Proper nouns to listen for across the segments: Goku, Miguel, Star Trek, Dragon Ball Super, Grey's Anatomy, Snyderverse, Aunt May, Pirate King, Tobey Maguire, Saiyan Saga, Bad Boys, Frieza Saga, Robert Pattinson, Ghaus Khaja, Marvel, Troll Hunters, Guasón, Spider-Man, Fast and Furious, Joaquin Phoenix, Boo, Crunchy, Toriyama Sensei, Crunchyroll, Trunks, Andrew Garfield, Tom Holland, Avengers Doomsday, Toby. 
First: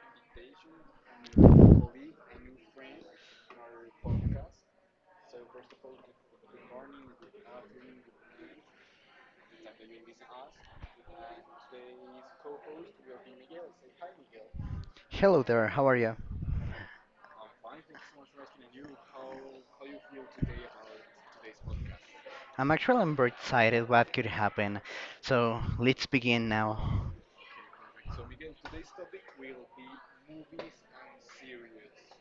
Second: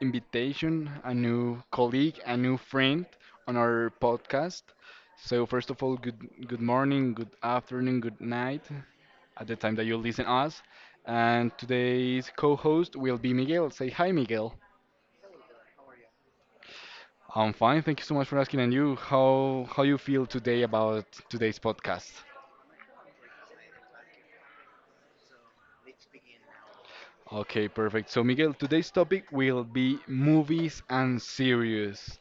invitation, a new colleague, a new friend on our podcast. So first of all, good morning, good afternoon, good night at the time that you listen us. And today's co-host will be Miguel. Say hi Miguel. Hello there, how are you? I'm fine, thank you so much for asking and you, how you feel today about today's podcast? I'm actually I'm very excited what could happen. So let's begin now. Okay, perfect. So, Miguel, today's topic will be movies and series.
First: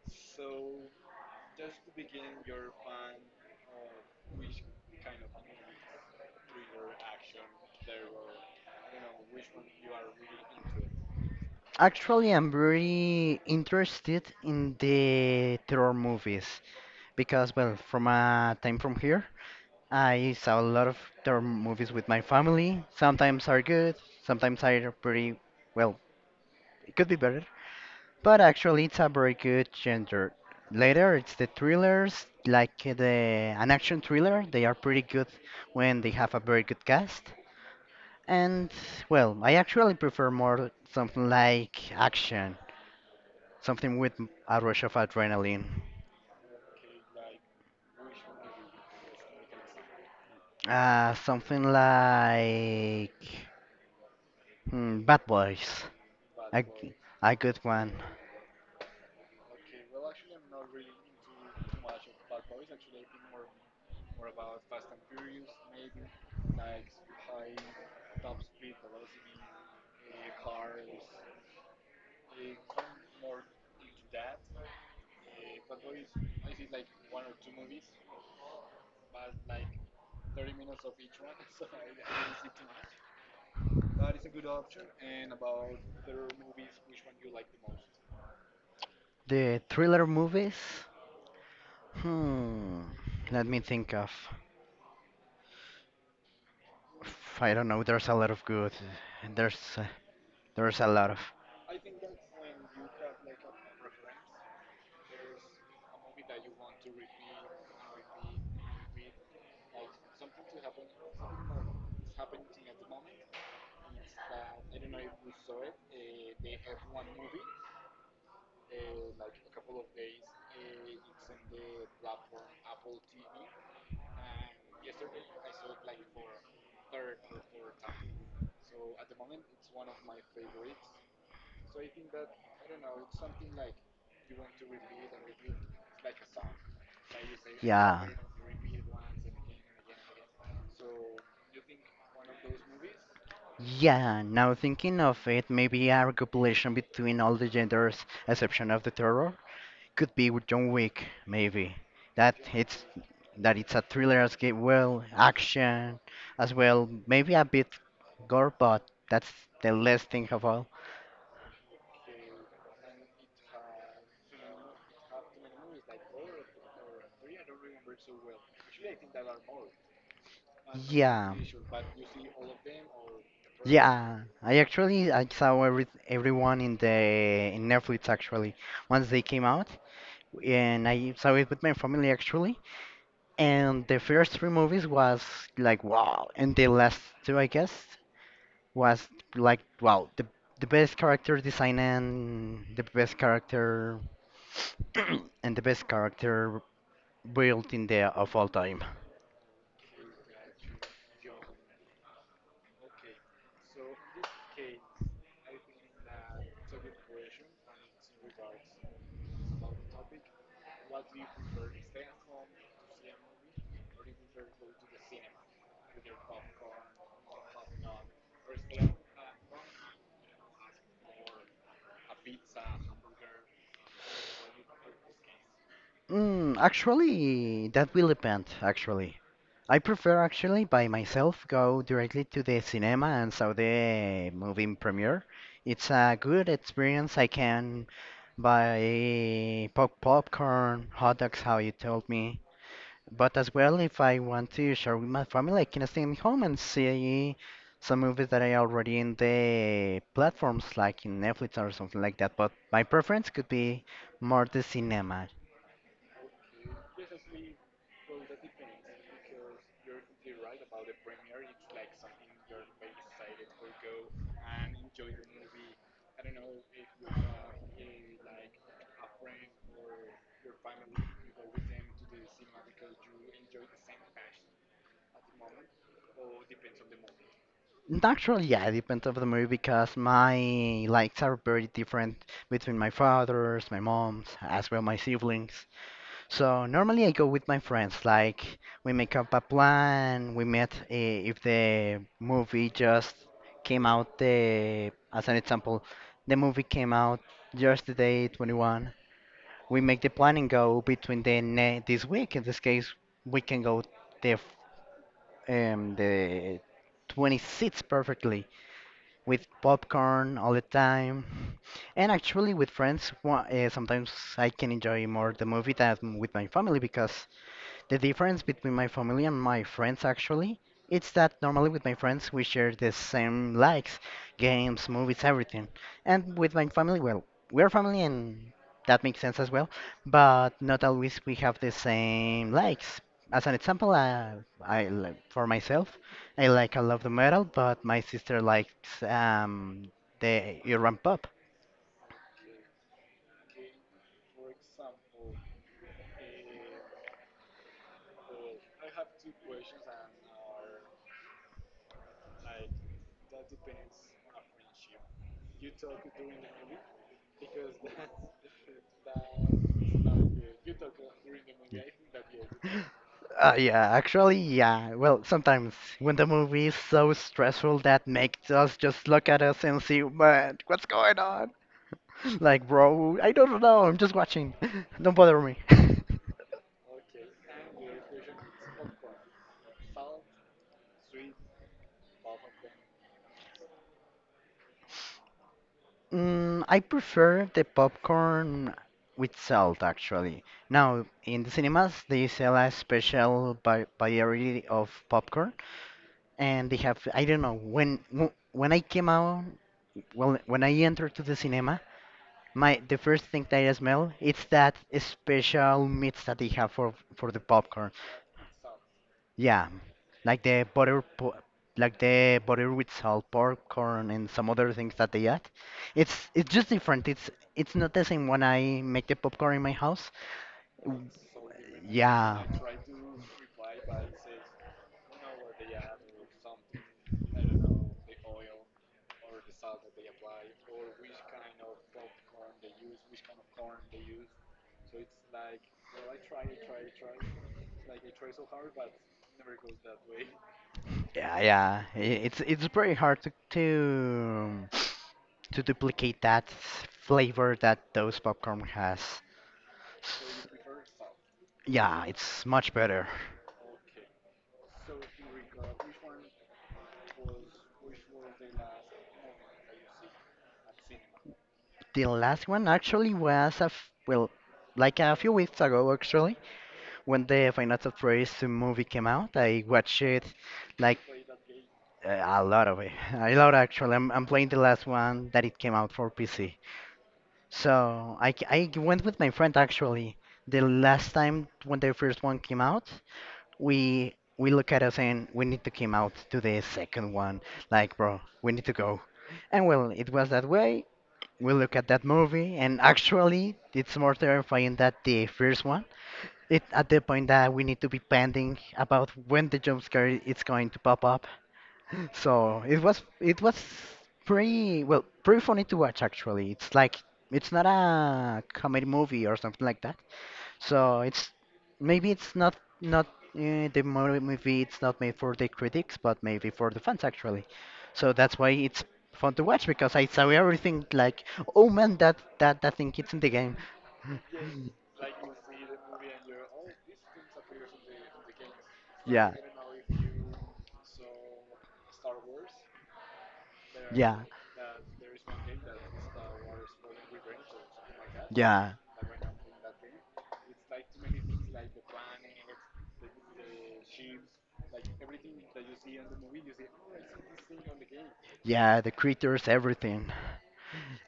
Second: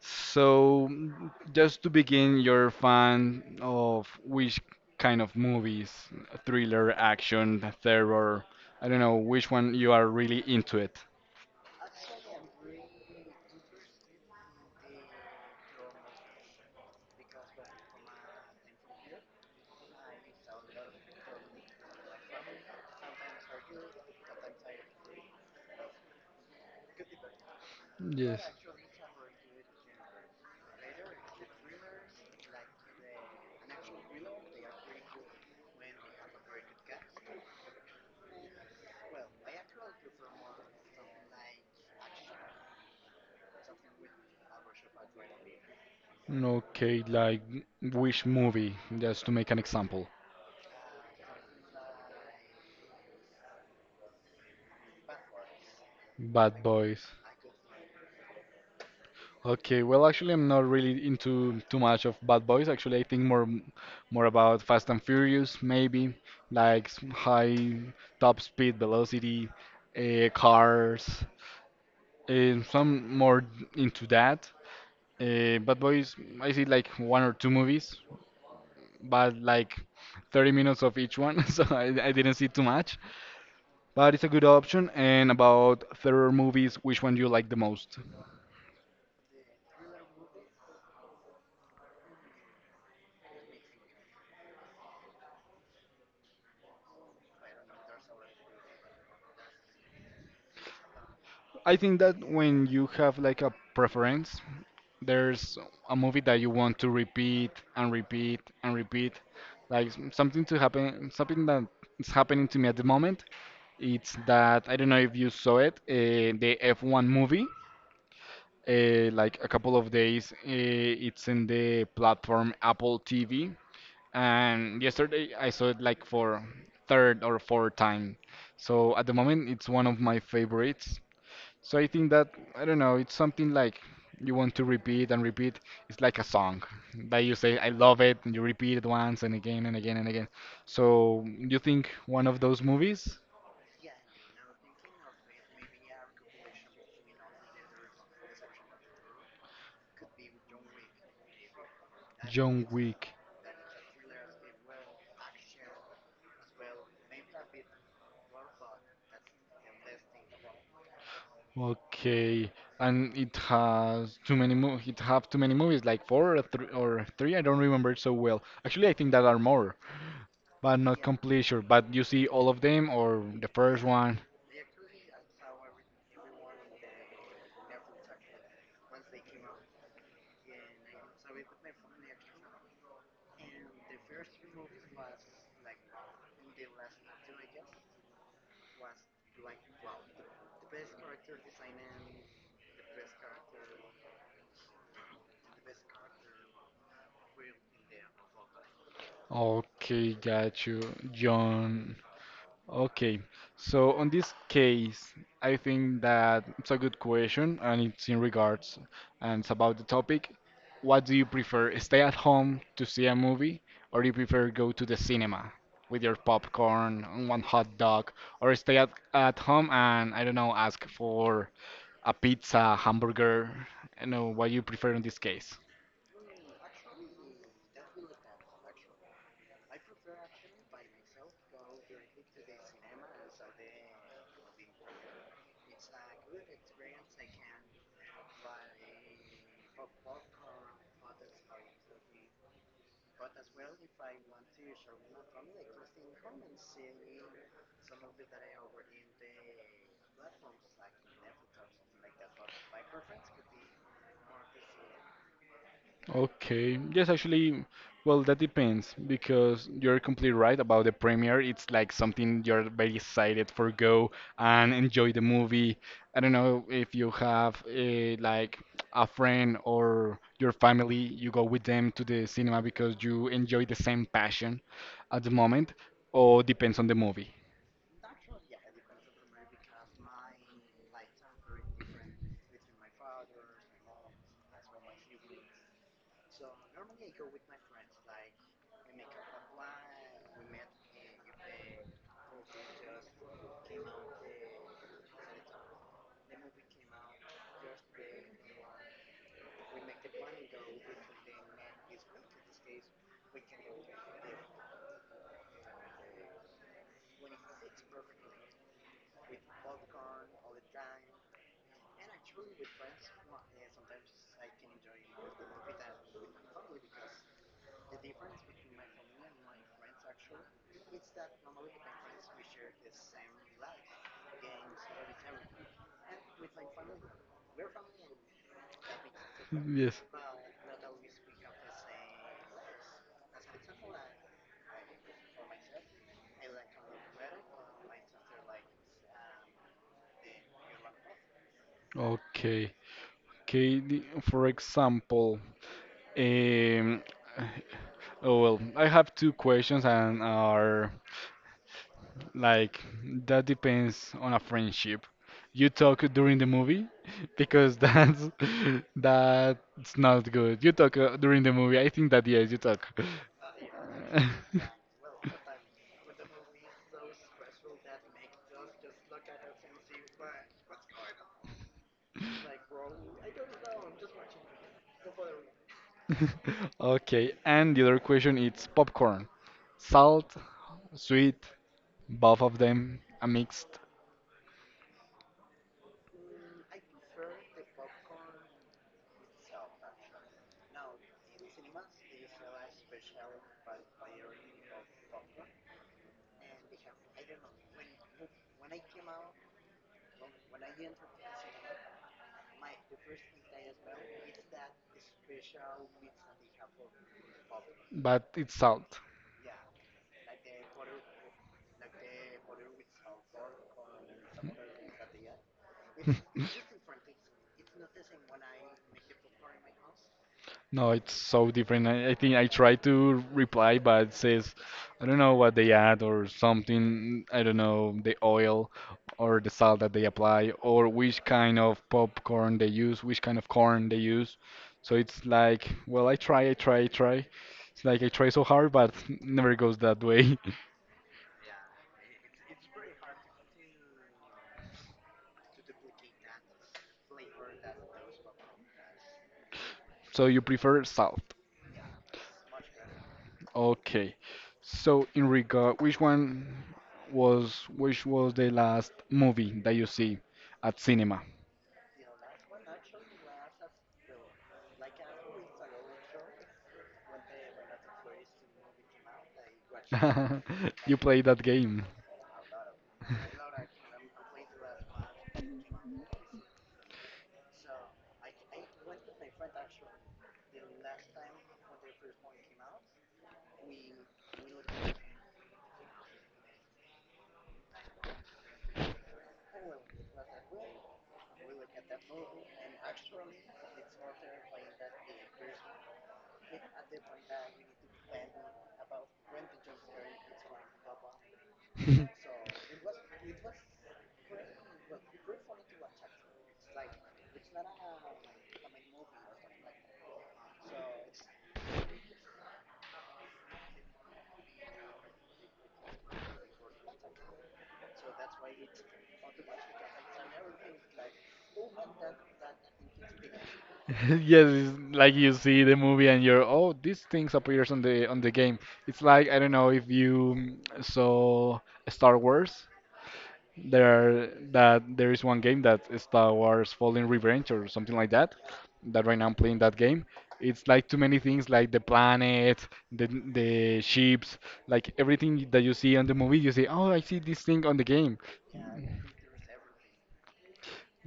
So, just to begin, you're a fan of which kind of movies? Thriller, action, terror? I don't know which one you are really into it. Actually, I'm very interested in the terror movies because, well, from a time from here, I saw a lot of terror movies with my family. Sometimes are good, sometimes are pretty, well, it could be better. But Yes. actually, it's a very good genre. Later, it's the thrillers, like the an action thriller. They are pretty good when they have a very good cast. And well, I actually prefer more something like action, something with a rush of adrenaline, Okay, like which movie? Just to make an example. Something like Bad Boys, Bad a, g- Boys. a good one. Okay, well, actually, I'm not really into too much of Bad Boys. Actually, I think more about Fast and Furious, maybe like high top speed, velocity, cars. Some more into that. Bad Boys, I see like one or two movies, but like 30 minutes of each one, so I didn't see too much. But it's a good option. And about thriller movies, which one do you like the most? The thriller movies. Hmm, let me think of. I don't know. There's a lot of good. There's uh, there's a lot of I think that when you have like a preference, there's a movie that you want to repeat and repeat and repeat, like something to happen, something that is happening to me at the moment. It's that I don't know if you saw it, the F1 movie, like a couple of days, it's in the platform Apple TV, and yesterday I saw it like for third or fourth time, so at the moment it's one of my favorites. So I think that, I don't know, it's something like you want to repeat and repeat. It's like a song that you say, I love yeah. it, and you repeat it once and again and again and again. So you think one of those movies? Yeah, now thinking of it, maybe a compilation between all the genders, exception of the terror, could be with John Wick, maybe. That John it's Wick. that it's a thriller as well, action as well, maybe a bit gore, but that's the less thing of all. Okay. And it has too many mo it have too many movies, like four or three, I don't remember it so well. Actually I think that are more, but not Yeah. completely sure. But you see all of them or the first Yeah, one? I actually I saw everyone in the in Netflix actually once they came out, and I saw it with my family actually. And the first three movies was like wow, and the last two I guess was like wow, the best character design and the best character and the best character built in the of all time. Okay, got you. John. Okay, so on this case, I think that it's a good question and it's in regards and it's about the topic. What do you prefer, stay at home to see a movie, or do you prefer go to the cinema with your popcorn and one hot dog, or stay at home and I don't know, ask for a pizza, hamburger? I don't know what you prefer in this case. Mm, actually, that will depend, actually. I prefer actually by myself go directly to the cinema and saw the movie in premiere. It's a good experience. I can buy popcorn, hot dogs, how you told me. But as well, if I want to share with my family, I can stay in home and see some movies that are already in the platforms like in Netflix or something like that. But my preference could be more the cinema. Okay. Yes, actually, well, that depends because you're completely right about the premiere. It's like something you're very excited for go and enjoy the movie. I don't know if you have a, like a friend or your family, you go with them to the cinema because you enjoy the same passion at the moment, or depends on the movie. Actually, yeah, it depends of the movie because my likes are very different between my father's, my mom's, as well my siblings. So normally I go with my friends. Like we make up a plan. We met if the movie just came out the, as an example, the movie came out just the day 21. We make the plan and go between the ne this week. In this case, we can go the f- the 26th perfectly with popcorn all the time. And actually, with friends, sometimes I can enjoy more the movie than with my family because the difference between my family and my friends actually, it's that normally with my friends we share the same likes, games, movies, everything. And with my family, well, we're family and that makes sense as well, Yes. but not always we have the same likes. As an example, for myself, I love the metal, but my sister likes the urban pop. Okay. Okay, the- for example, um, oh well, I have two questions and are like that depends on a friendship. You talk during the movie because that's that's not good. You talk during the movie. I think that yes, you talk. Yeah, actually, yeah. Well, sometimes when the movie is so stressful that makes us just look at us and see, man, what's going on? Like, bro, I don't know. I'm just watching. Don't bother me. Okay, and the other question is popcorn. Salt, sweet, both of them are mixed, Mm, I prefer the popcorn with salt, actually. Now, in the cinemas, they sell a special variety of popcorn, and they have, I don't know, when when I came out, well, when I entered to the cinema, My the first thing that I smell it's that special mix that they have for the popcorn. but it's salt. Yeah, like like the butter with salt popcorn and some other things that they add. It's just different. It's not the same when I make the popcorn in my house. No, W- it's so different. I think Yeah. I try to reply, but it says, I don't know what they add or something. I don't know, the oil or the salt that they apply, or which kind of popcorn they use, which kind of corn they use. So it's like, well, I try. It's like I try so hard, but never goes that way. Yeah, yeah. It's pretty hard to duplicate that flavor that those popcorn has. So you prefer salt. Yeah, it's much better. Okay. So in regard, which was the last movie that you see at cinema? The last one actually was well, like a few weeks ago actually, when the Final Fantasy movie came out. I watched it, You like play that game. A lot of it, a lot actually. I'm playing the last one that it came out for PC. So I went with my friend actually. The last time when the first one came out, we look at us and we need to came out to the second one. Like, bro, we need to go. And well, it was that way. We look at that movie, and actually, it's more terrifying than the first one. It at the point that we need to be pending about when the jump scare is going to pop up, so it was pretty well pretty funny to watch actually. It's like it's not a comedy movie or something like that. So it's maybe it's not movie. It's not made for the critics, but maybe for the fans actually. So that's why it's fun to watch because I saw everything like, oh man, that that thing it's in the game. Yes, it's like you see the movie and you're, oh, these things appears on the game. It's like Yeah, I don't know if you, saw Star Wars. Yeah, There is one game that is Star Wars Fallen Revenge or something like that. yeah, That right now I'm playing that game. It's like too many things, like the planet, the the ships, like everything that you see on the movie. You say, "Oh, I see this thing on the game," yeah. The creatures, everything.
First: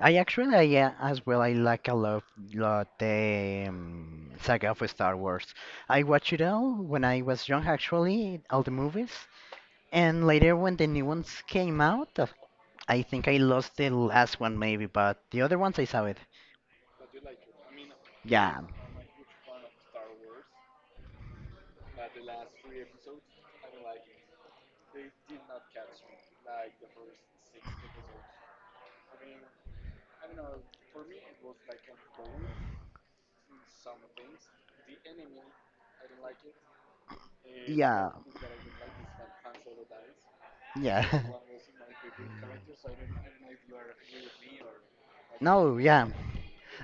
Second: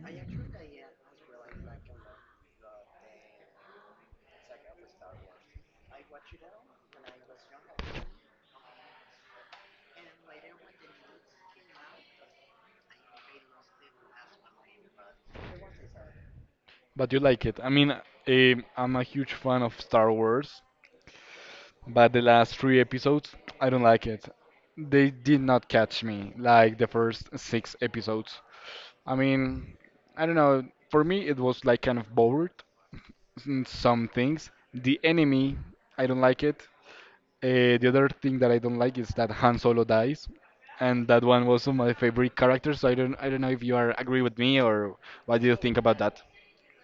Yeah, as well, I like lot the saga of Star Wars. I watched it all when I was young, actually, all the movies. And later, when the new ones came out, I think I lost the last one, maybe, but the other ones I saw it. but you like it. I mean, Yeah, I'm a huge fan of Star Wars, but the last three episodes, I don't like it. They did not catch me like the first six episodes. I mean, I don't know. For me, it was like kind of bored. Some things. The enemy, I don't like it. The other yeah, thing that I don't like is that Han Solo dies, yeah. and that one was my favorite character. So I don't know if you are agree with me, or what do you think No, about yeah. that?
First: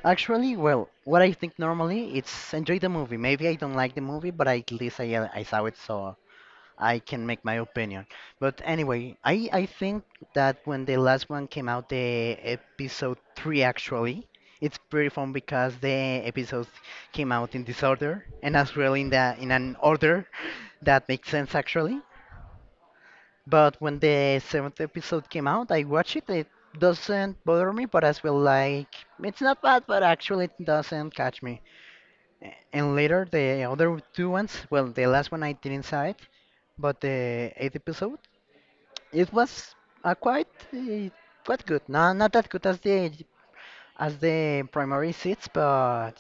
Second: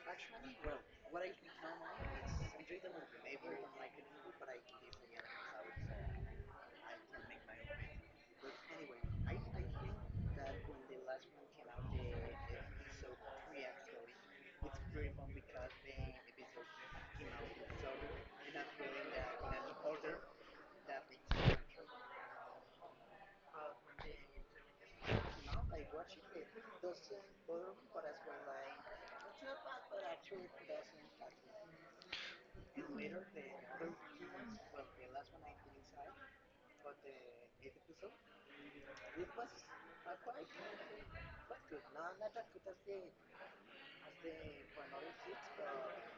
Actually, well, what I think normally, it's enjoy the movie. Maybe I don't like the movie, but at least I saw it, so I can make my opinion. But anyway, I think that when the last one came out, the episode 3 actually, it's pretty fun because the episodes came out in disorder and as well in the in an order that makes sense actually. But when the seventh episode came out, I watched it. It doesn't bother me, but as well like it's not bad, but actually it doesn't catch me. And later the other two ones, well, the last one I didn't saw it, but the eighth episode. It was quite uh, quite good. No, not that good as the primary seats, but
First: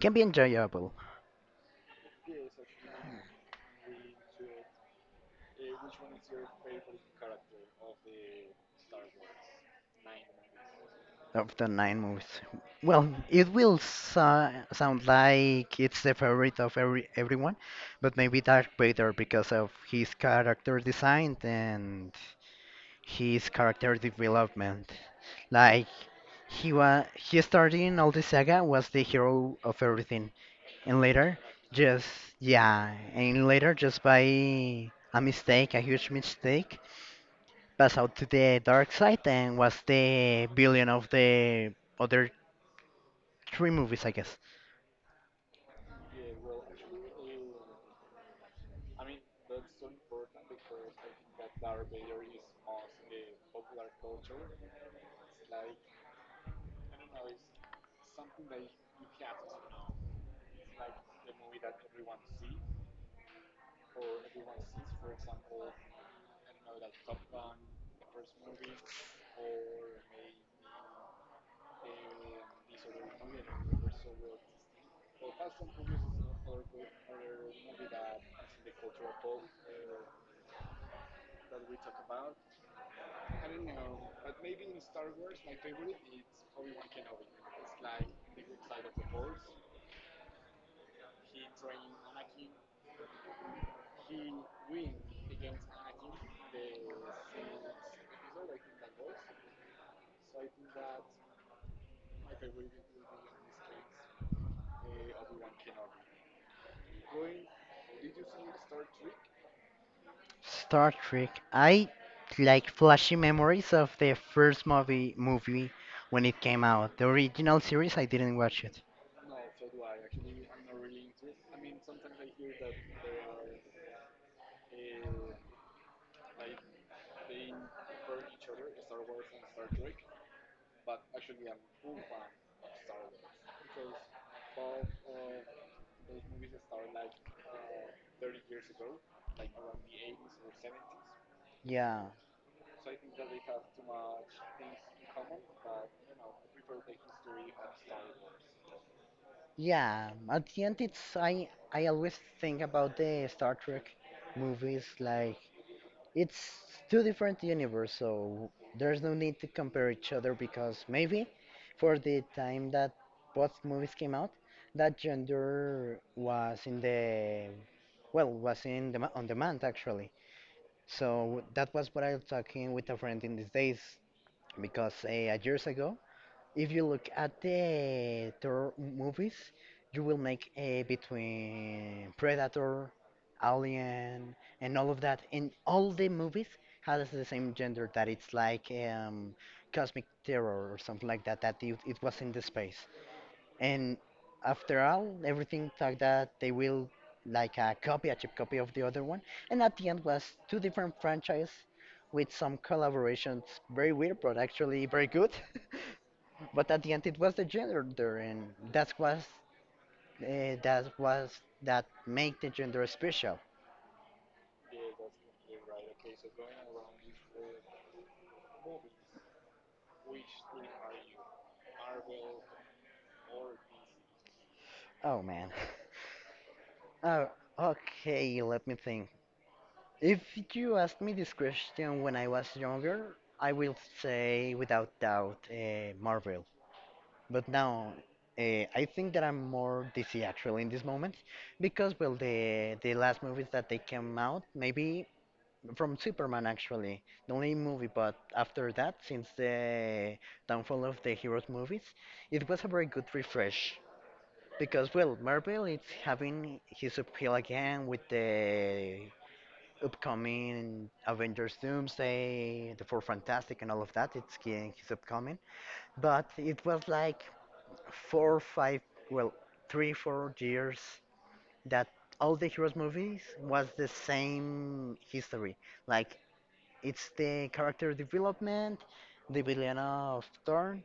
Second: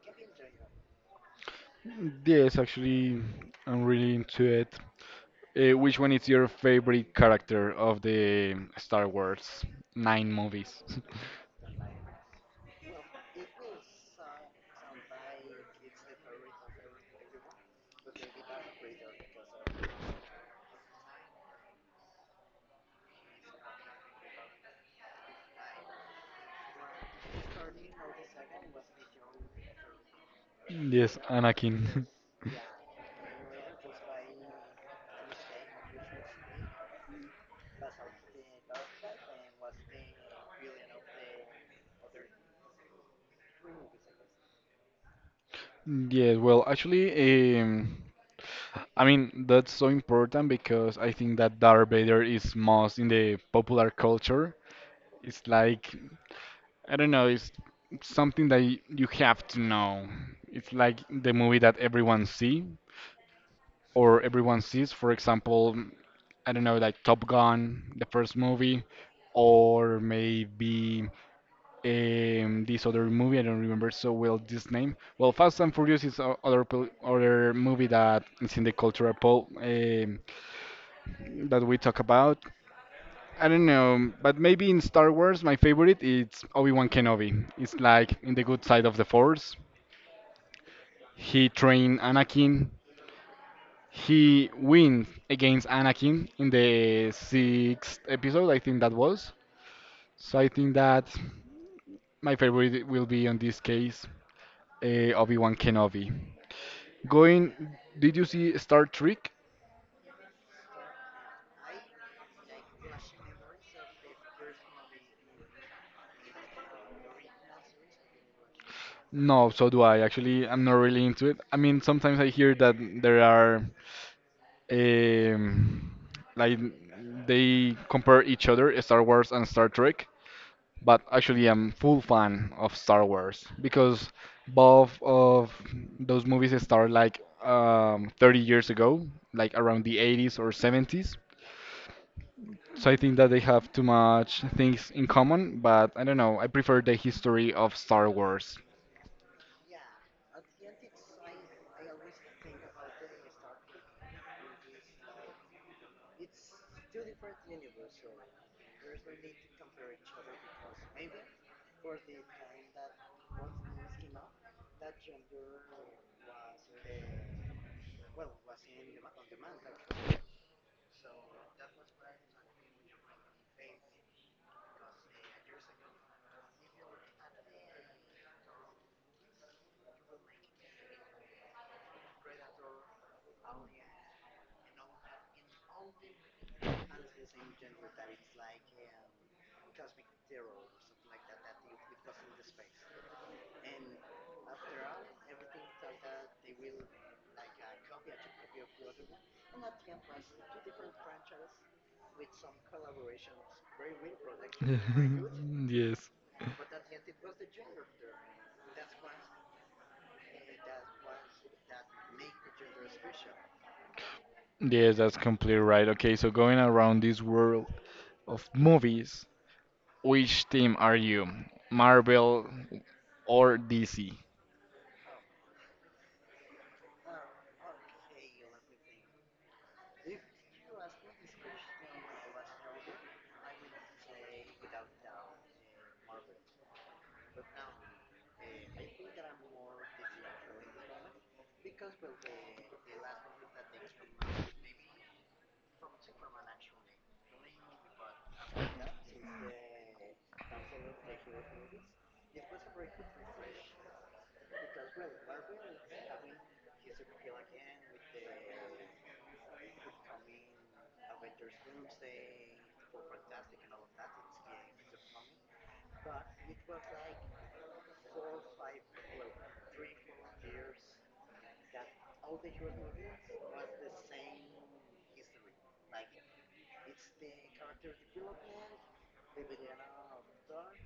can be enjoyable Yes, actually, I'm really into it. Which one is your favorite character of the Star Wars nine movies? of the nine movies. Well, it will so sound like it's the favorite of everyone, but maybe Darth Vader because of his character design and his character development. Like he was, he started in all the saga was the hero of everything. And Yes, later, Anakin. just, yeah, and later, just by a mistake, a huge mistake, pass out to the dark side and was the villain of the other three movies, I guess. Yes, well, actually, I mean, that's so important because I think that Darth Vader is most in the popular culture. It's like, I don't know, it's something that you have to know. It's like the movie that everyone see or everyone sees. For example, I don't know, like Top Gun, the first movie, or maybe, this other movie, I don't remember so well this name. Well, Fast and Furious is other movie that is in the cultural pop that we talk about. I don't know, but maybe in Star Wars, my favorite is Obi Wan Kenobi. It's like in the good side of the Force. He trained Anakin. He wins against Anakin in the sixth episode, I think that was. So I think that my favorite will be on this case Obi Wan Kenobi. Going, did you see Star Trek? Star Trek. I like flashy memories of the first movie when it came out. The original series, I didn't watch it. No, so do I. Actually, I'm not really into it. I mean, sometimes I hear that there are um, like they compare each other, Star Wars and Star Trek. But actually, I'm full fan of Star Wars because both of those movies started like, 30 years ago, like around the 80s or 70s. Yeah, So I think that they have too much things in common. But I don't know. I prefer the history of Star Wars. yeah. At the end, it's I always think about the Star Trek movies, like it's two different universe, so there's no need to compare each other because maybe for the time that both movies came out, that gender was in the was in the on demand actually. So that was what I was talking with a friend in these days because years ago if you look at the Thor movies, you will make a between Predator, Alien, and all of that. And all the movies has the same gender that it's like cosmic terror or something like that. That it was in the space. And after all, everything like that, they will like a copy, a cheap copy of the other one. And at the end was two different franchises with some collaborations, very weird, but actually very good. Yes. But at the end, it was the gender there, and that was uh, that was that make the gender special. Yes, that's completely right. Okay, so going around this world of movies, which team are you? Marvel or DC? Oh man. Oh, okay. Let me think. If you asked me this question when I was younger, I will say without doubt Marvel. But now, I think that I'm more DC actually in this moment, because well, the last movies that they came out, maybe from Superman actually, the only movie. But after that, since the downfall of the heroes movies, it was a very good refresh because well, Marvel is having his appeal again with the upcoming Avengers Doomsday, the Four Fantastic, and all of that. It's getting his upcoming, but it was like four, five, well, three, 4 years that all the heroes movies was the same history like it's the character development, the villain of turn,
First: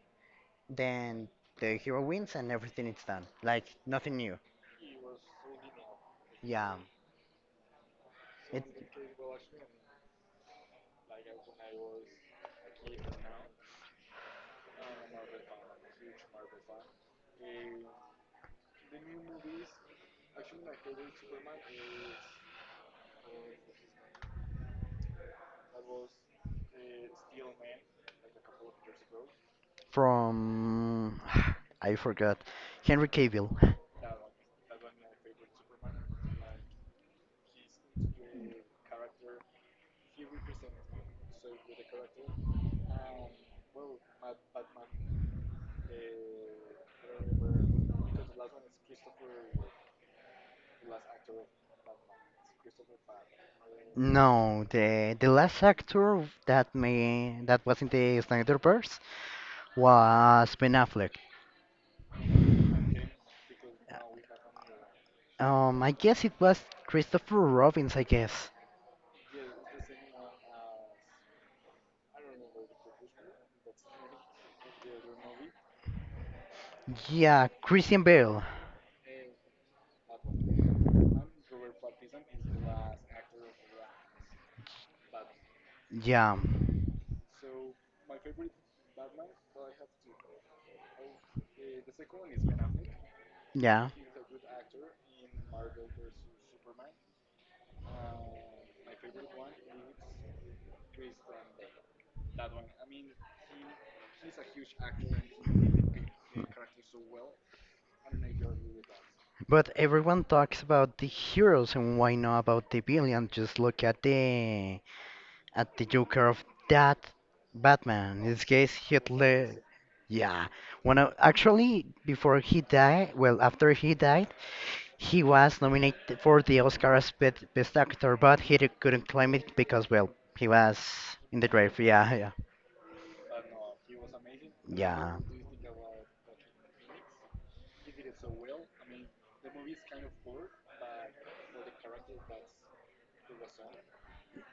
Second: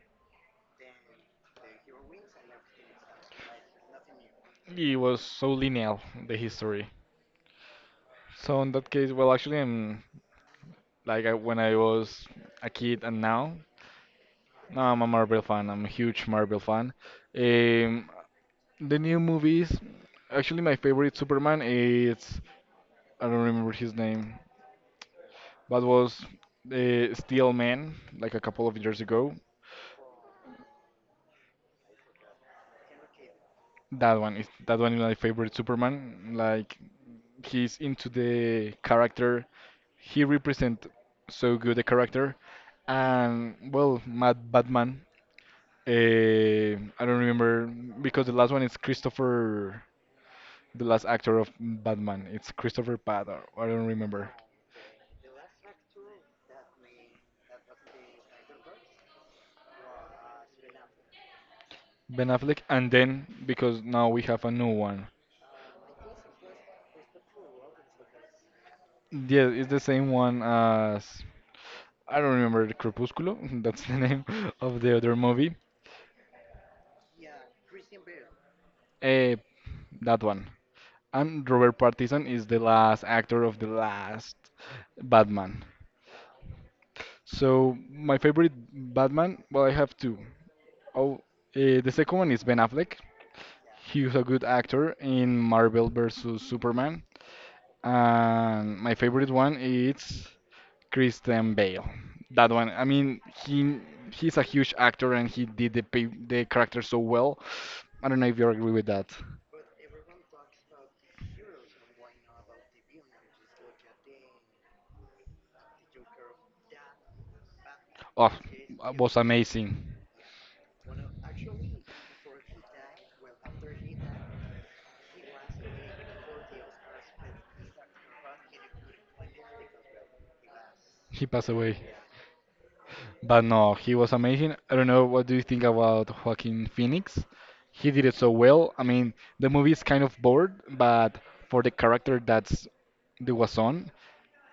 then the hero wins and everything is done. Like nothing new. It was so linear, the Yeah. history. So It in that case, well, actually, I'm like I, when I was a kid and now, now I'm a Marvel fan. I'm a huge Marvel fan. Um, the new movies, actually, my favorite Superman is, I don't remember his name, but was Steel Man, like a couple of years ago. from I forgot. Henry Cavill. That one is my favorite Superman. Like he's into the character. He represent so good the character. And well, Mad Batman. eh, I don't remember, because the last one is Christopher, the last actor of Batman. It's Christopher Pat. I don't remember. No, the last actor that may that was in the Snyderverse was Ben Affleck. Ben Affleck. And then because now we have a new one. I guess it was Christopher Robbins, I guess. Yeah, it's the same one as, I don't remember. The Crepúsculo. That's the name of the other movie. Yeah, Christian Bale. Eh, that one. And Robert Pattinson is the last actor of the last Batman. Yeah. So my favorite Batman, well, I have two. Oh, the second one is Ben Affleck. Yeah. He was a good actor in Marvel vs Superman, and my favorite one is Christian Bale. That one, I mean, he's a huge actor and he did the the character so well. I don't know if you agree with that. But everyone talks about the heroes and why not about the villain? Just look at the Joker of that Batman. Oh, In this case, was Hitler. amazing. Yeah. When actually before he died, well, after he died, he was nominated for the Oscar as Best Actor, but couldn't claim it because, well, he was He in the passed away. grave. Yeah, But no, he was amazing. I don't know, yeah. what do you think about Joaquin Phoenix? He did it so well. I mean, the movie is kind of bored, but for the character that's the Guasón,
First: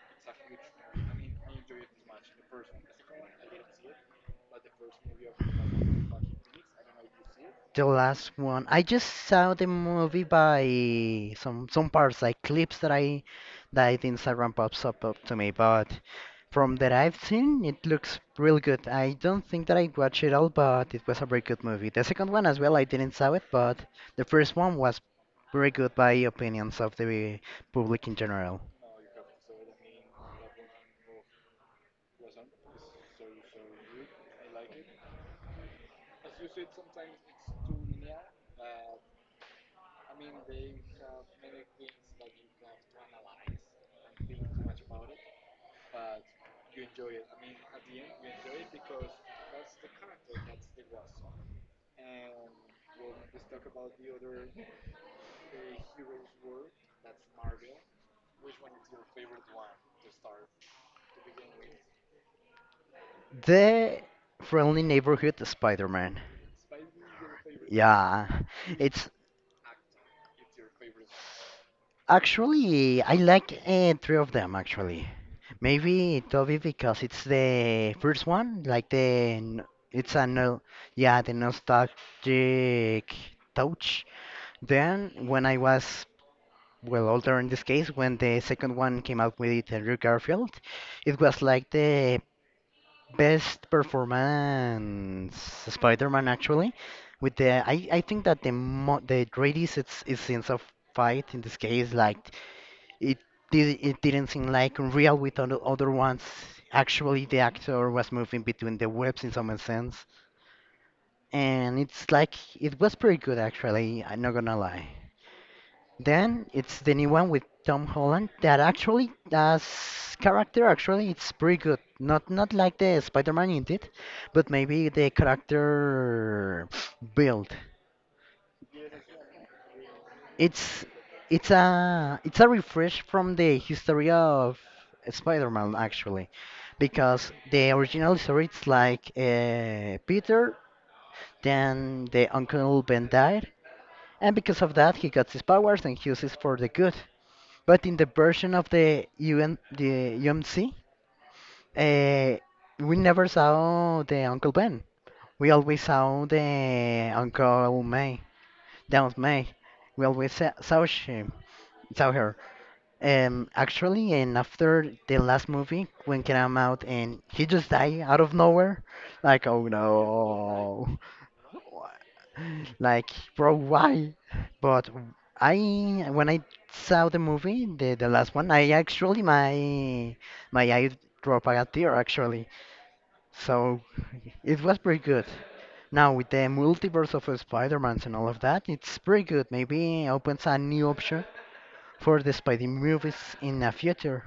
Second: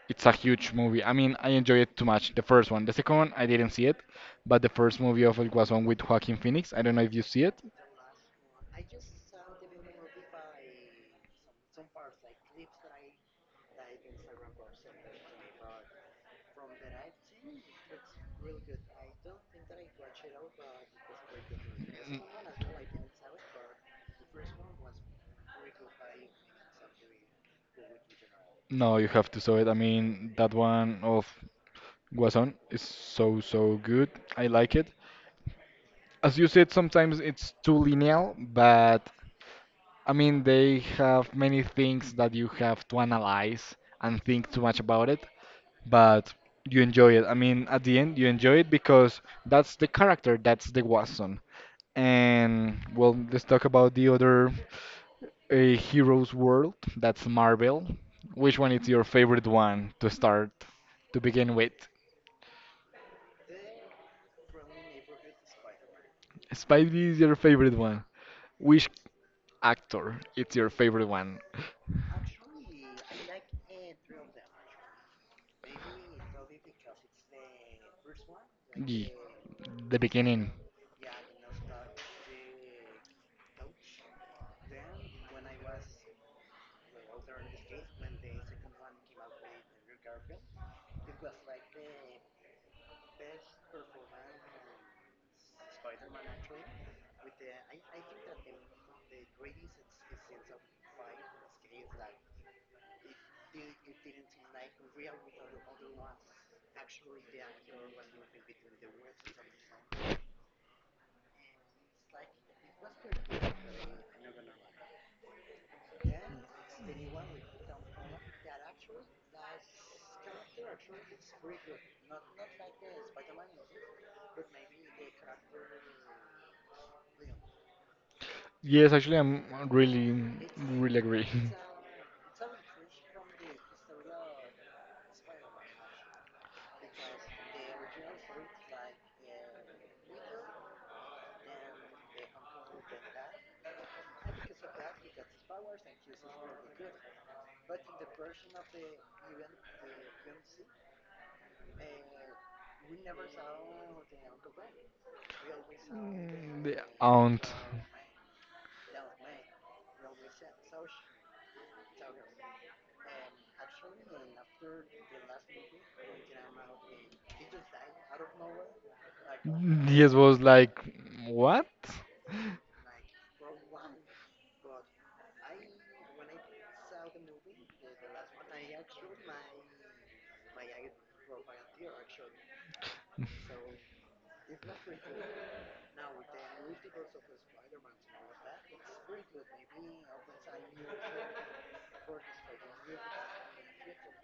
it's a huge movie. I mean, I enjoyed it too much. The first one. The second one, I didn't see it, but the first movie of El Guasón with Joaquin Phoenix, I don't know if you see it. The last one. I just saw the movie by some parts like clips that Instagram pops up to me, but from that I've seen it looks real good. I don't think that I watched it all, but it was a very good movie. The second one as well, I didn't saw it, but the first one was very good by opinions of the public in general. No, you have to saw it. I mean, that one of Guason is so good. I like it. As you said, sometimes it's too linear, but I mean, they have many things that you have to analyze and think too much about it, but you enjoy it. I mean, at the end, you enjoy it because that's the character, that's the Guason. And well, let's talk about the other a hero's world that's Marvel. Which one is your favorite one to start to begin with? The Friendly Neighborhood Spider-Man. Spidey is your favorite one. Yeah, Which it's actor is your favorite one? Actually I like three of them actually. Maybe Toby because it's the first one, Ye- The it's a beginning. no, yeah, the nostalgic touch. Then when I was well older in this case, when the second one came out with Andrew Garfield, it was like the best performance Spider-Man actually. With I think that the greatest it's scenes of fight in this case, like it did it didn't seem like real with other ones. Actually, the actor was moving between the webs in some sense, and it's like it was pretty good actually. I'm not gonna lie. Then it's the new one with Tom Holland that actually as character actually it's pretty good. Not like the Spider-Man in, but maybe the character build. Yes, actually, I'm really, It's really agree. It's a refresh from the history of Spider-Man actually, because the original story it's like Peter, then the Uncle Ben died, and because of that he got his powers and he uses for the good. But in the version of the UMC, uh, we never saw the Uncle Ben. We always saw The the aunt. Uncle May, Aunt May. We always saw she saw her. Actually, and after the last movie, when came out and he just died out of nowhere, like, oh Yes, was like, no, what? like, bro, why? But when I saw the movie, the last one, my eye dropped a tear, actually. So it was pretty good. Now, with the multiverse of Spider-Mans and all of that, it's pretty good. Maybe opens a new option for the Spidey movies in the future.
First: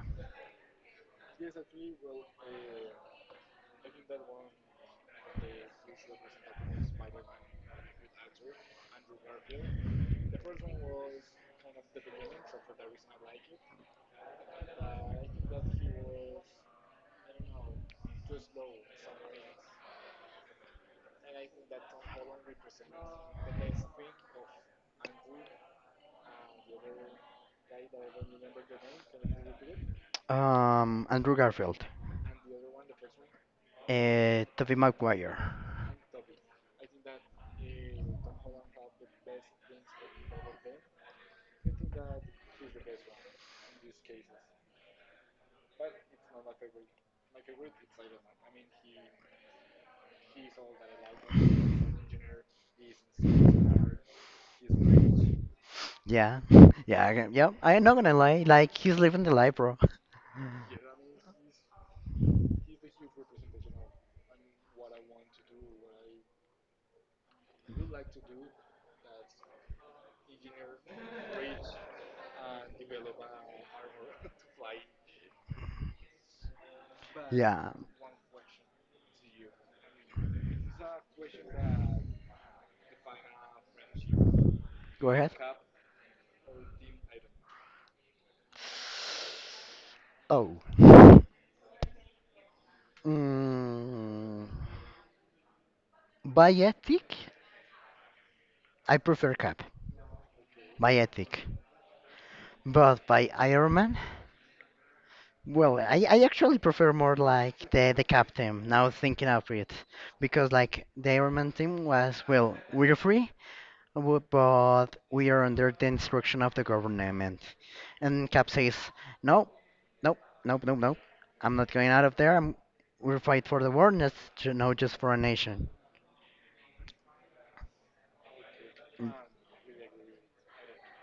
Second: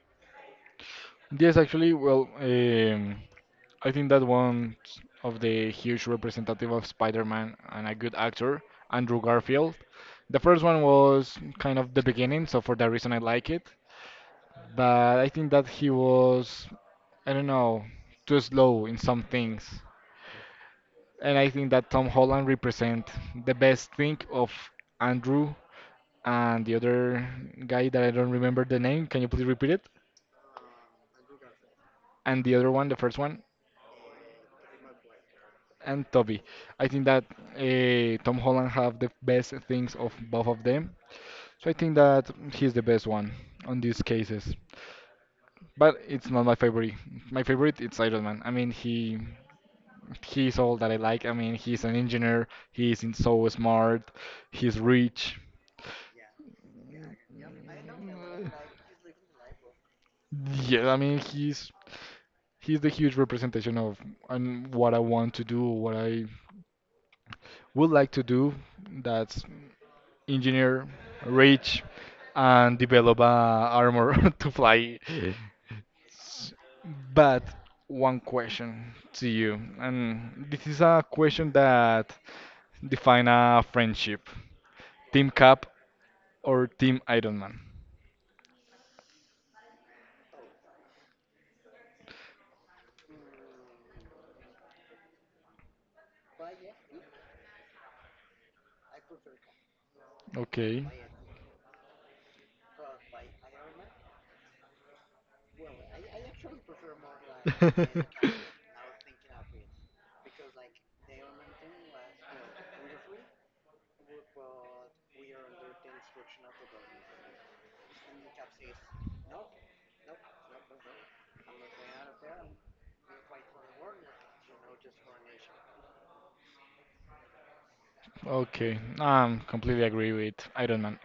Yes, actually, I think that one of the huge representative of Spider-Man and a good actor, Andrew Garfield. The first one was kind of the beginning, so for that reason I like it. But I think that he was, I don't know, too slow in some things. And I think that Tom Holland represent the best thing of Andrew and the other guy that I don't remember the name. Can you please repeat it? Andrew Garfield, And the other one, the first one. Tobey Maguire. And Toby. I think that Tom Holland have the best things of both of them. So I think that he's the best one on these cases. But it's not my favorite. My favorite it's Iron Man. I mean, he's all that I like. I mean, he's an engineer. He's in so smart. He's rich. Yeah, yeah, yeah. I'm not gonna lie, like he's living the life, bro. Yeah, I mean, he's the huge representation of and what I want to do, what I would like to do. That's engineer, rich, and develop a armor to fly. But Yeah, one question to you, and this is a question that define a friendship: go Team ahead. Cap or Team Iron Man? Oh, mm, by ethic, I prefer Cap. Okay. By ethic, but by Iron Man, well, I actually prefer more like the Cap team. Now thinking of it, because like the Iron Man team was, well, we're free. But we are under the instruction of the government. And Cap says, no, nope, nope, nope, nope. I'm not going out of there. We'll fight for the war, not ju- no, just for a nation. Okay, I'm completely agree with Iron Man.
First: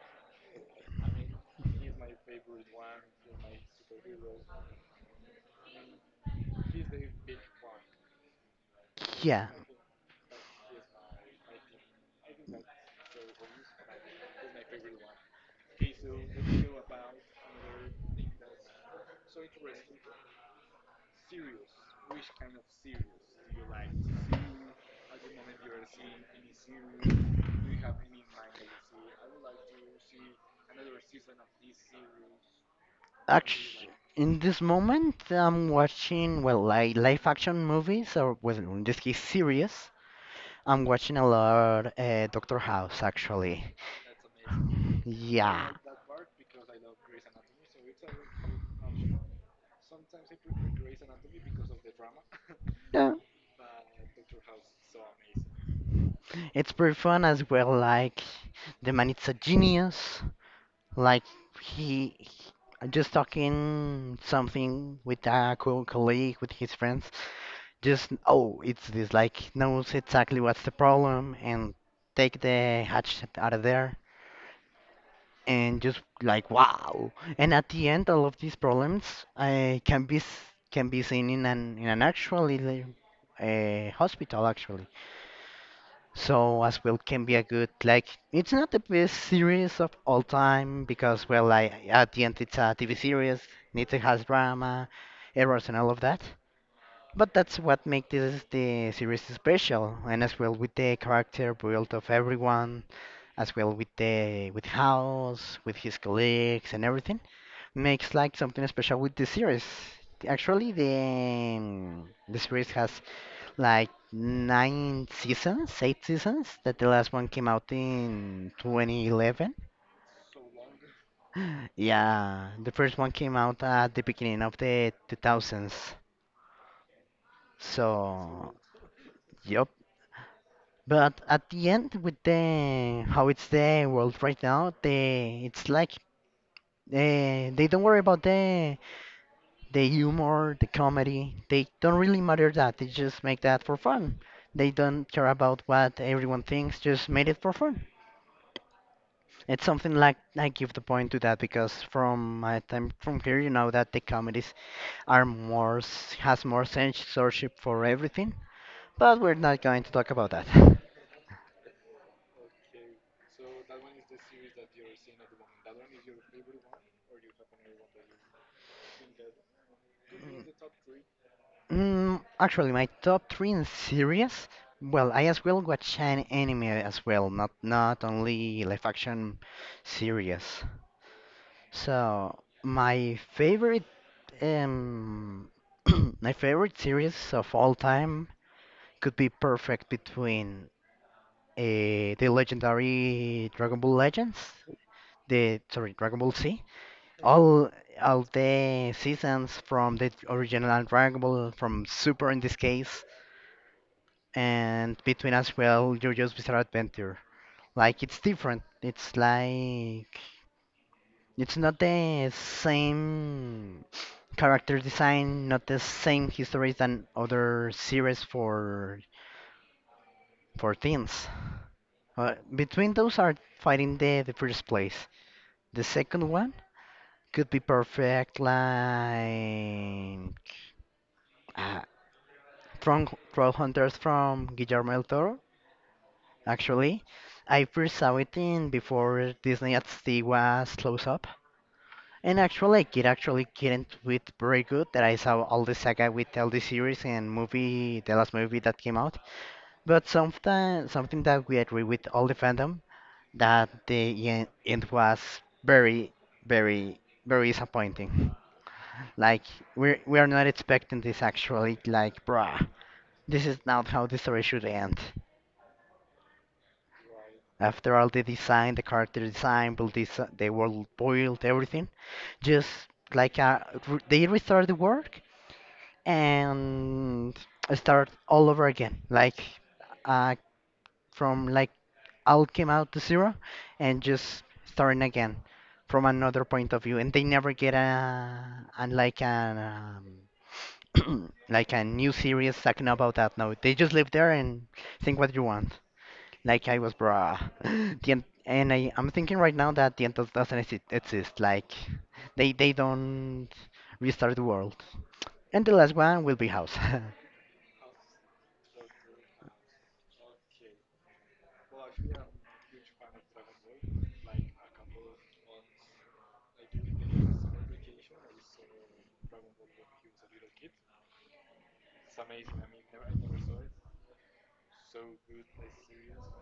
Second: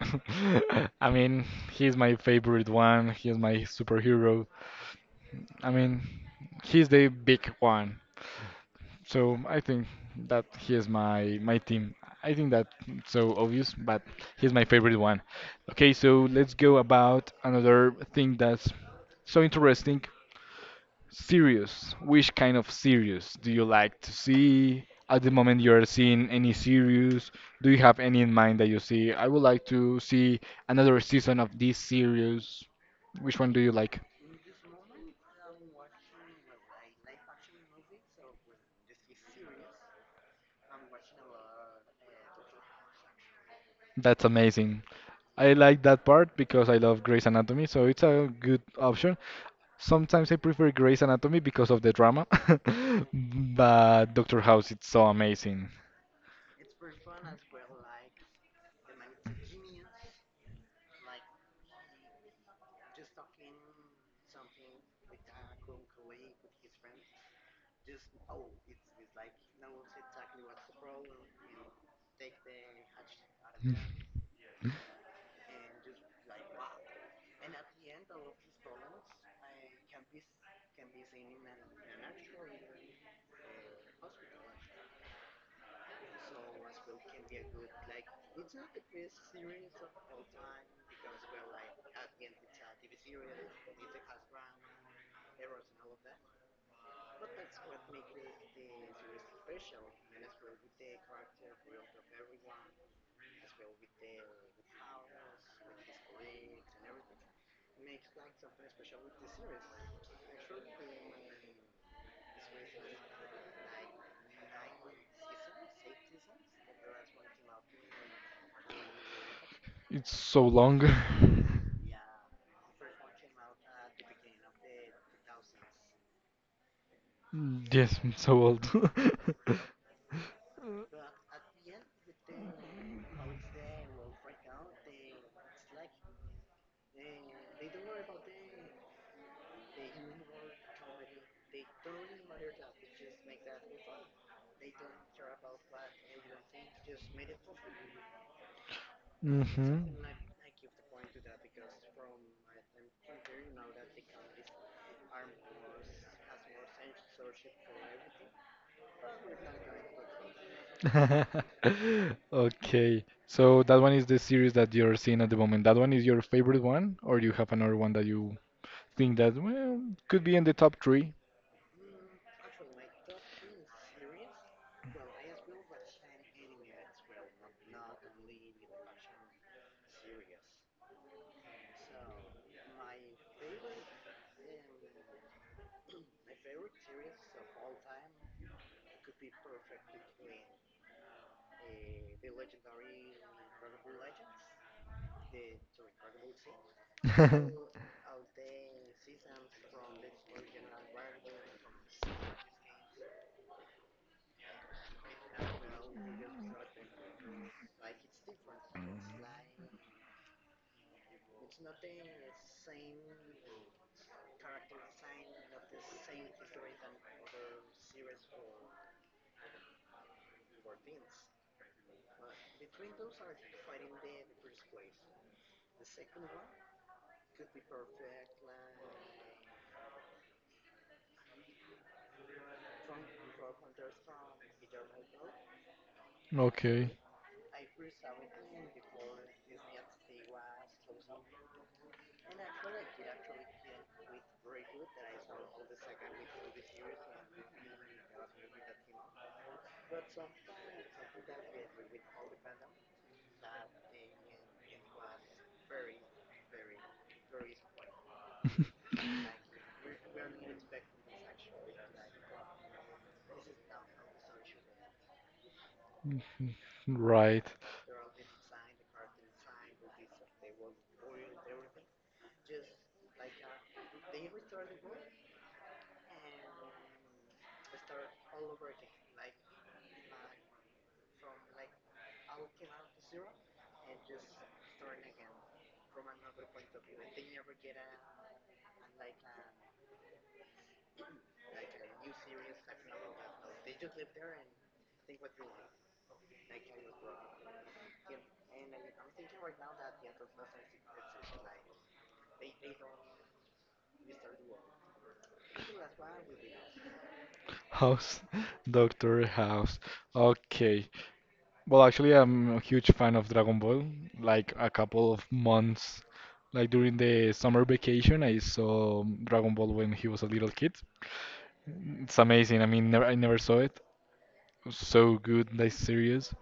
I mean, he's my favorite one. He's my superhero. I mean, he's the big one. So Yeah. I think that he is my team. I think that's so obvious, but he's my favorite one. Okay, so let's go about another thing that's so interesting. Series. Which kind of series do you like to see? At the moment you are seeing any series? Do you have any in mind that you see? I would like to see another season of this series. Which one do you Actually, like? in this moment, I'm watching, well, like live action movies, or well, in this case, series. I'm watching a lot Doctor House, actually. That's amazing. I Yeah. like that part because I love Grey's Anatomy, so it's a good option. Sometimes I prefer Grey's Anatomy because of the drama, Yeah. but Doctor House it's so amazing. It's pretty fun as well, like the man it's a genius. Like he, he- just talking something with a colleague with his friends. Just oh, it's this. Like knows exactly what's the problem and take the hatchet out of there. And just like wow. And at the end, all of these problems uh, can be s- can be seen in an actual hospital actually. So as well can be a good, like it's not the best series of all time because well like at the end it's a TV series and it has drama, errors and all of that. But that's what makes this the series special and as well with the character build of everyone, as well with the with house, with his colleagues and everything makes like something special with the series. Actually, the series has like nine seasons, eight seasons. That the last one came out in 2011. It's so long. Yeah, the first one came out at the beginning of the 2000s. Mm, yes, I so So, old. yep. But at the end, with the how it's the world right now, they it's like they don't worry about the humor, the comedy, they don't really matter that. They just make that for fun. They don't care about what everyone thinks, just made it for fun. It's Mhm. something like I give the point to that because from my time from here, you know that the comedies are has more censorship for everything. But we're not going to talk about that. Okay, so that one is the series that you're seeing at the moment. That one is your favorite one, or you have another one that you think that well could be in the top three. Actually, my top three in series. Well, I as well watch an anime as well, not only live action series. So my favorite um my favorite series of all time could be perfect between the legendary Dragon Ball Legends, the sorry Dragon Ball Z, all all the seasons from the original Dragon Ball from Super in this case, and between as well JoJo's Bizarre Adventure. Like it's different. It's like it's not the same character design, not the same history than other series for teens. Between those are fighting the first place. The second one could be perfect like uh, from Troll Hunters from Guillermo del Toro. Okay, Actually, I first saw it in before Disney XD was close up. And actually, I actually couldn't with very good that I saw all the saga with all the series and movie, the last movie that came out. But something that we agree with all the fandom that the end was very, very disappointing. Like we are not expecting this actually. Like bruh, this is not how the story should end. right. After all the design, the character design, build this, the world, build everything, just like they restart the work and start all over again, like uh, from like all came out to zero and just starting again from another point of view. And they never get a like a like a new series talking about that. No, they just live there and think what you want. Like I was, bruh. The end, and I'm thinking right now that the end doesn't exist. Like they don't restart the world. And the last one will be House. House, Doctor House. Okay. Well, actually, I'm a huge fan of Dragon Ball. Like a couple of months, like during the summer vacation, I saw Dragon Ball when he was a little kid. It's amazing. I mean, never, I never saw it. So good, nice series.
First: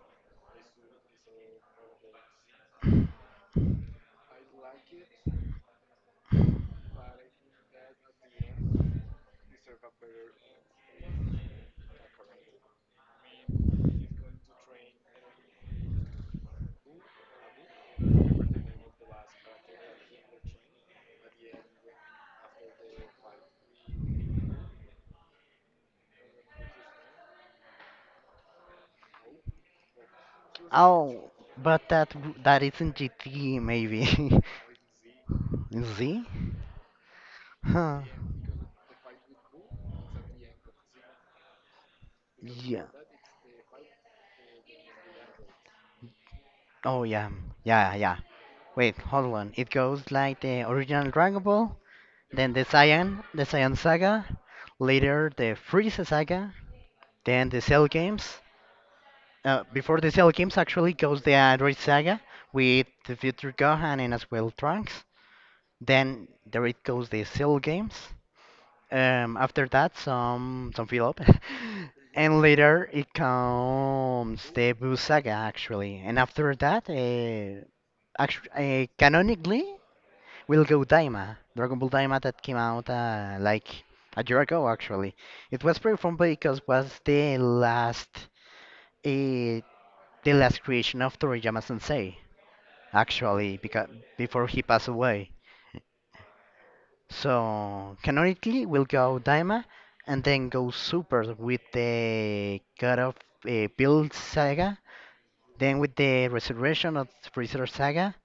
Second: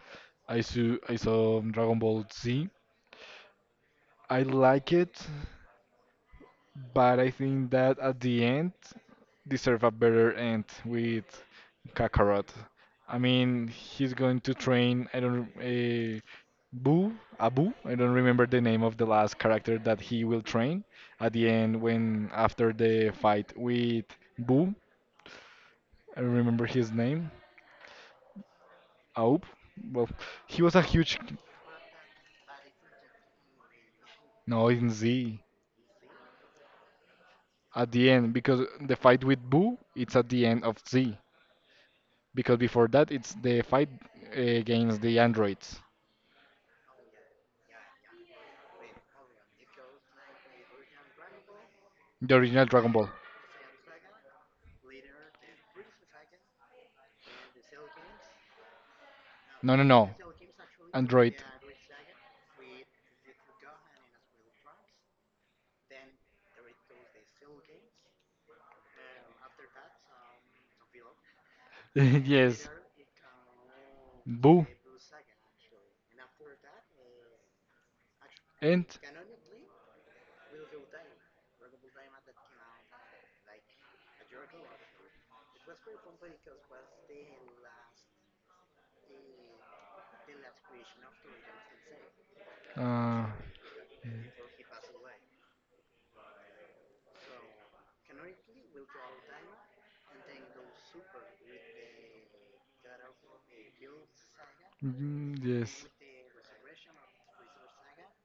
I saw Dragon Ball Z. I like it, but I think that at the end deserve a better end with Kakarot. I mean, he's going to train. I don't a Boo Abu. I don't remember the name of the last character that he will train at the end when after the fight with Boo. I don't remember his name. Aup. Well, he was a huge. Oh, but that isn't GT maybe. No, in Z Z? at Huh. the end because the fight with Boo it's at the end of Z, because Yeah. before that it's the fight against the androids, Oh yeah. Yeah, yeah. Wait, hold on. It goes like the original Dragon Ball, the then original Dragon Ball. The Saiyan Saga, later the Frieza Saga, then the Cell Games. No, no, Before the no, Cell Games actually goes the android. Android Saga with the future Gohan and as well Trunks. Then there it goes the Cell Games. After that, some fill up, and Yes, later it comes Boo the Boo Saga actually, and after that, and canonically, we'll go Daima, Dragon Ball Daima that came out like a year ago actually. It was pretty fun because was the last creation of Toriyama Sensei uh, actually because before he passed away. So canonically, we'll go Daima and then go Super with the God of Build Saga, mm, then yes. with the Resurrection of Freezer Saga,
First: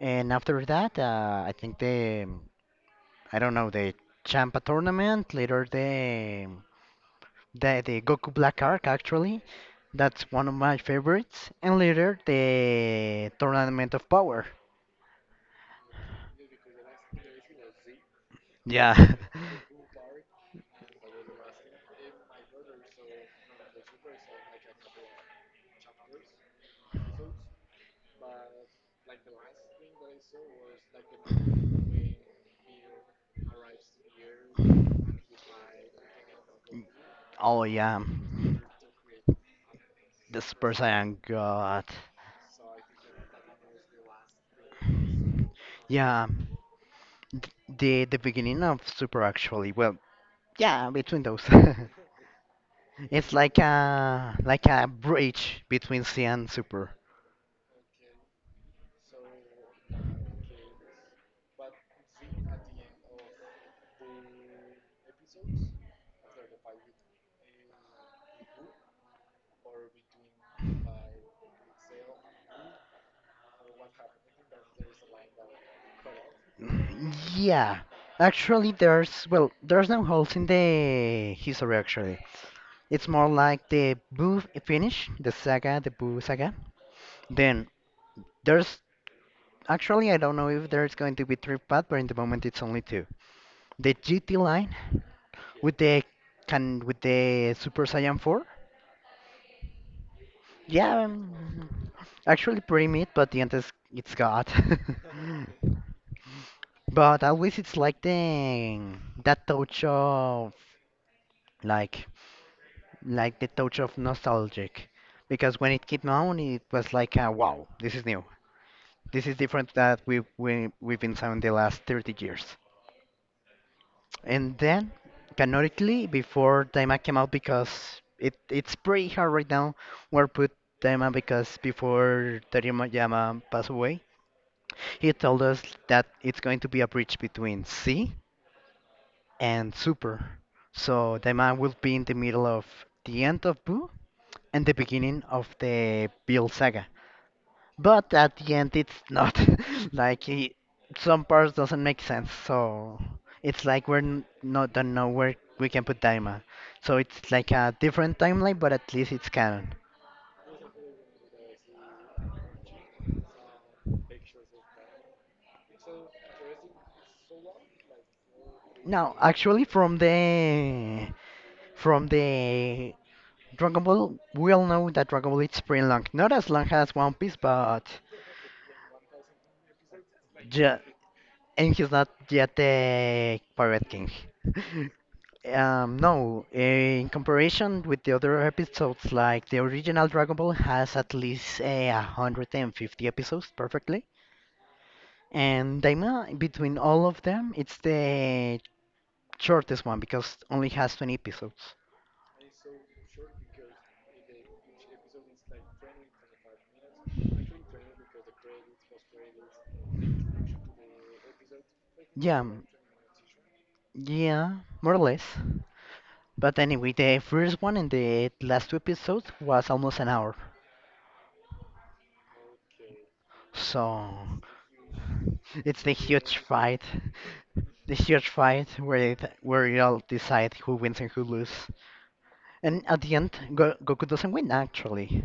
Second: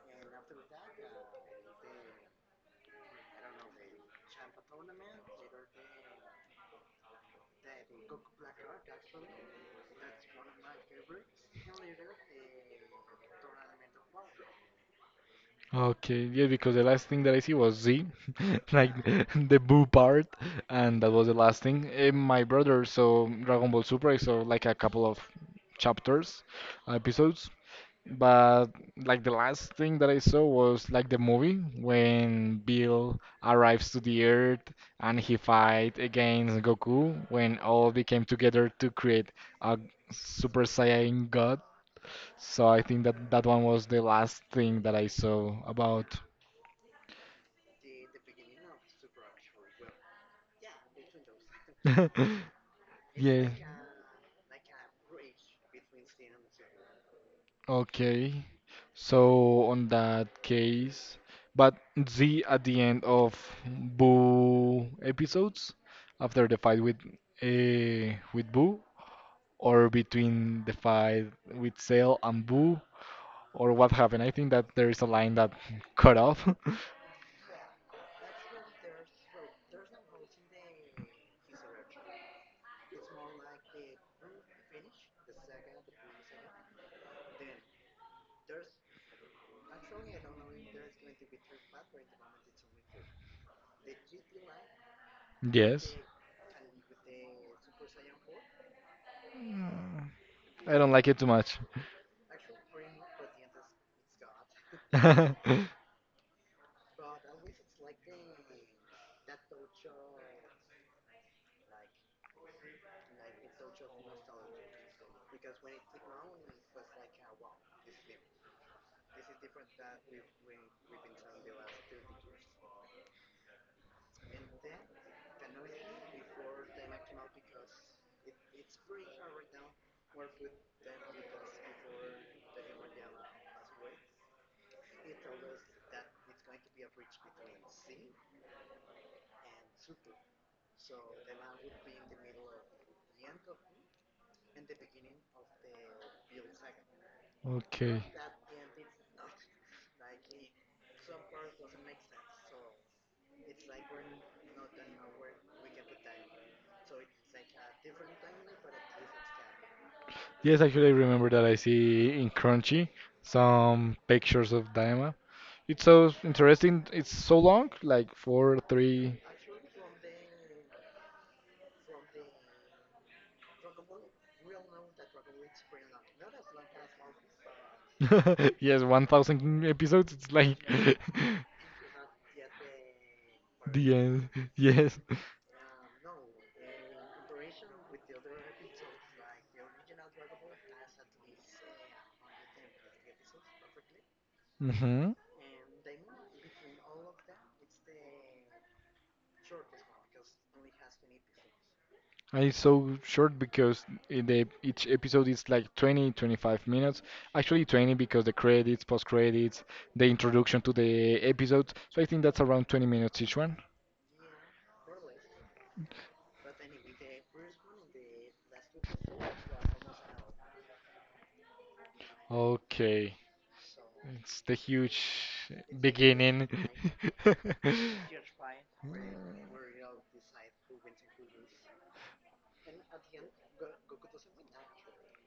and after that, I think the I don't know the Champa tournament, later the Goku Black arc actually. That's one of my favorites, and later the Tournament of Power. Okay, yeah, because the last thing that I see was Z, like Yeah. the boo part, and that was the last thing. Eh, my brother saw Dragon Ball Super, I saw like a couple of chapters, episodes, but like the last thing that I saw was like the movie when Bill arrives to the Earth and he fight against Goku when Oh all yeah. they came together to create a The Super Super Saiyan Saiyan God. God. So I think that that one was the last thing that I saw about. Yeah. The beginning of Super actually, well, yeah, between those. It's Yeah. like a bridge between C and Super. Okay. So on that case, but Z at the end of Boo episodes, after the fight with Boo, or between the fight with Cell and Boo, or what happened? I think that there is a line that cut off. Yeah. Actually there's well, there's no holes in the history actually. It's more like the Boo finish, the saga, the Boo saga. Then there's actually I don't know if there's going to be three part, but in the moment it's only two. The GT line with Yes. the with the Super Saiyan 4. I don't Yeah, like it too much. mm-hmm, actually pretty meat, but the end is it's God. But at least it's like the that touch of like like the touch of nostalgic, because when it came out, it was like wow, this is new, this is different that we we've been selling the last 30 years. And then canonically, before Daima came out, because it's pretty hard right now, we are put Daima because before Teriyama Yama passed away. He told us that it's going to be a bridge between sea and super. So the man will be in the middle of the end of Boo and the beginning of the Bill saga. Okay. But at the end, it's not. Like, some parts doesn't make sense. So it's like not don't know where we can put Daima. So it's like a different timeline, but at least it's canon. Yes, actually, I remember that I see in Crunchy some pictures of Daima. It's so interesting. It's so long, like four, Now, three, actually, from the Dragon Ball, we all know that Dragon Ball is pretty long. Not as long as One Piece, but yes, 1,000 episodes. It's like yeah, and he's not yet the Pirate the King. end. Yes. No, in comparison with the other episodes, like the original Dragon Ball has at least a 150 episodes perfectly. Mm-hmm. And Daima, between all of them, it's the shortest one because only has 20 episodes. And it's so short because I- they, each episode is like 20, 25 minutes. Actually, 20 because the credits, post credits, the introduction to the episode. So I think that's Yeah, around 20 minutes each one. yeah, more or less. But anyway, the first one and the last two episodes was almost an hour. Okay. So It's the huge it's the huge beginning. fight. The huge fight where where you all decide who wins and who loses. And at the end, Goku doesn't win actually.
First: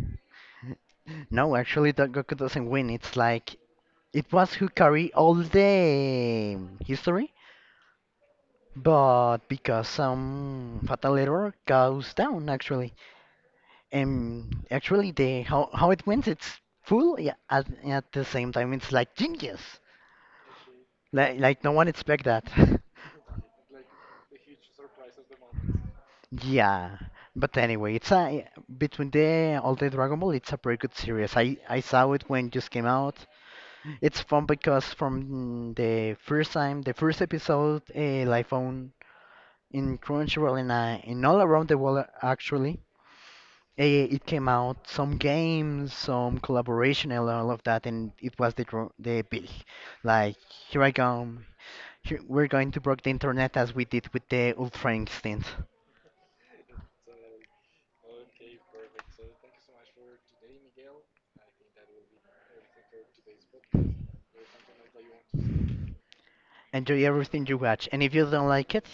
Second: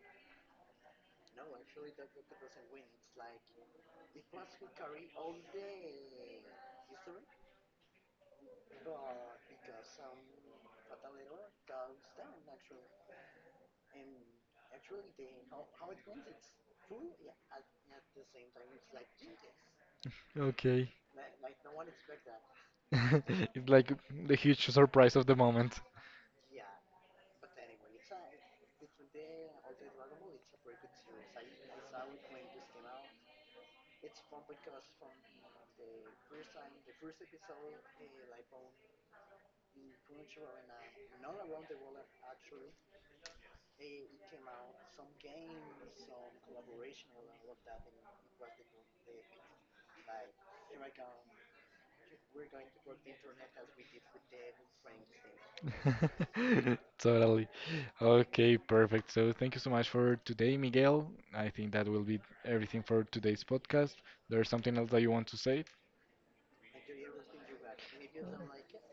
No, actually, the Goku doesn't win. It's like it was who carry all the history, but because some fatal error goes down actually. Actually, the how it went, it's full. Yeah, at the same time, it's like genius. Okay. Like no one expect that. It's like the huge surprise of the moment. Yeah, but anyway, it's a between the all the Dragon Ball, it's a pretty good series. I saw it when it just came out. It's fun because from the first time, the first episode, live on in Crunchyroll and in all around the world actually. Eh, it came out some games, some collaboration, and all of that, and it was the big, like here I come, here, we're going to break the internet as we did with the Ultra Instinct. Totally. Okay, perfect. So thank you so much for today, Miguel. I think that will be everything for today's podcast. There's something else that you want to say? Enjoy everything you watch, and if you don't like it,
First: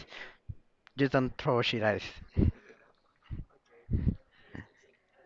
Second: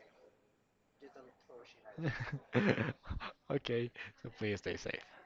just don't throw shit at it. Okay, so please stay safe.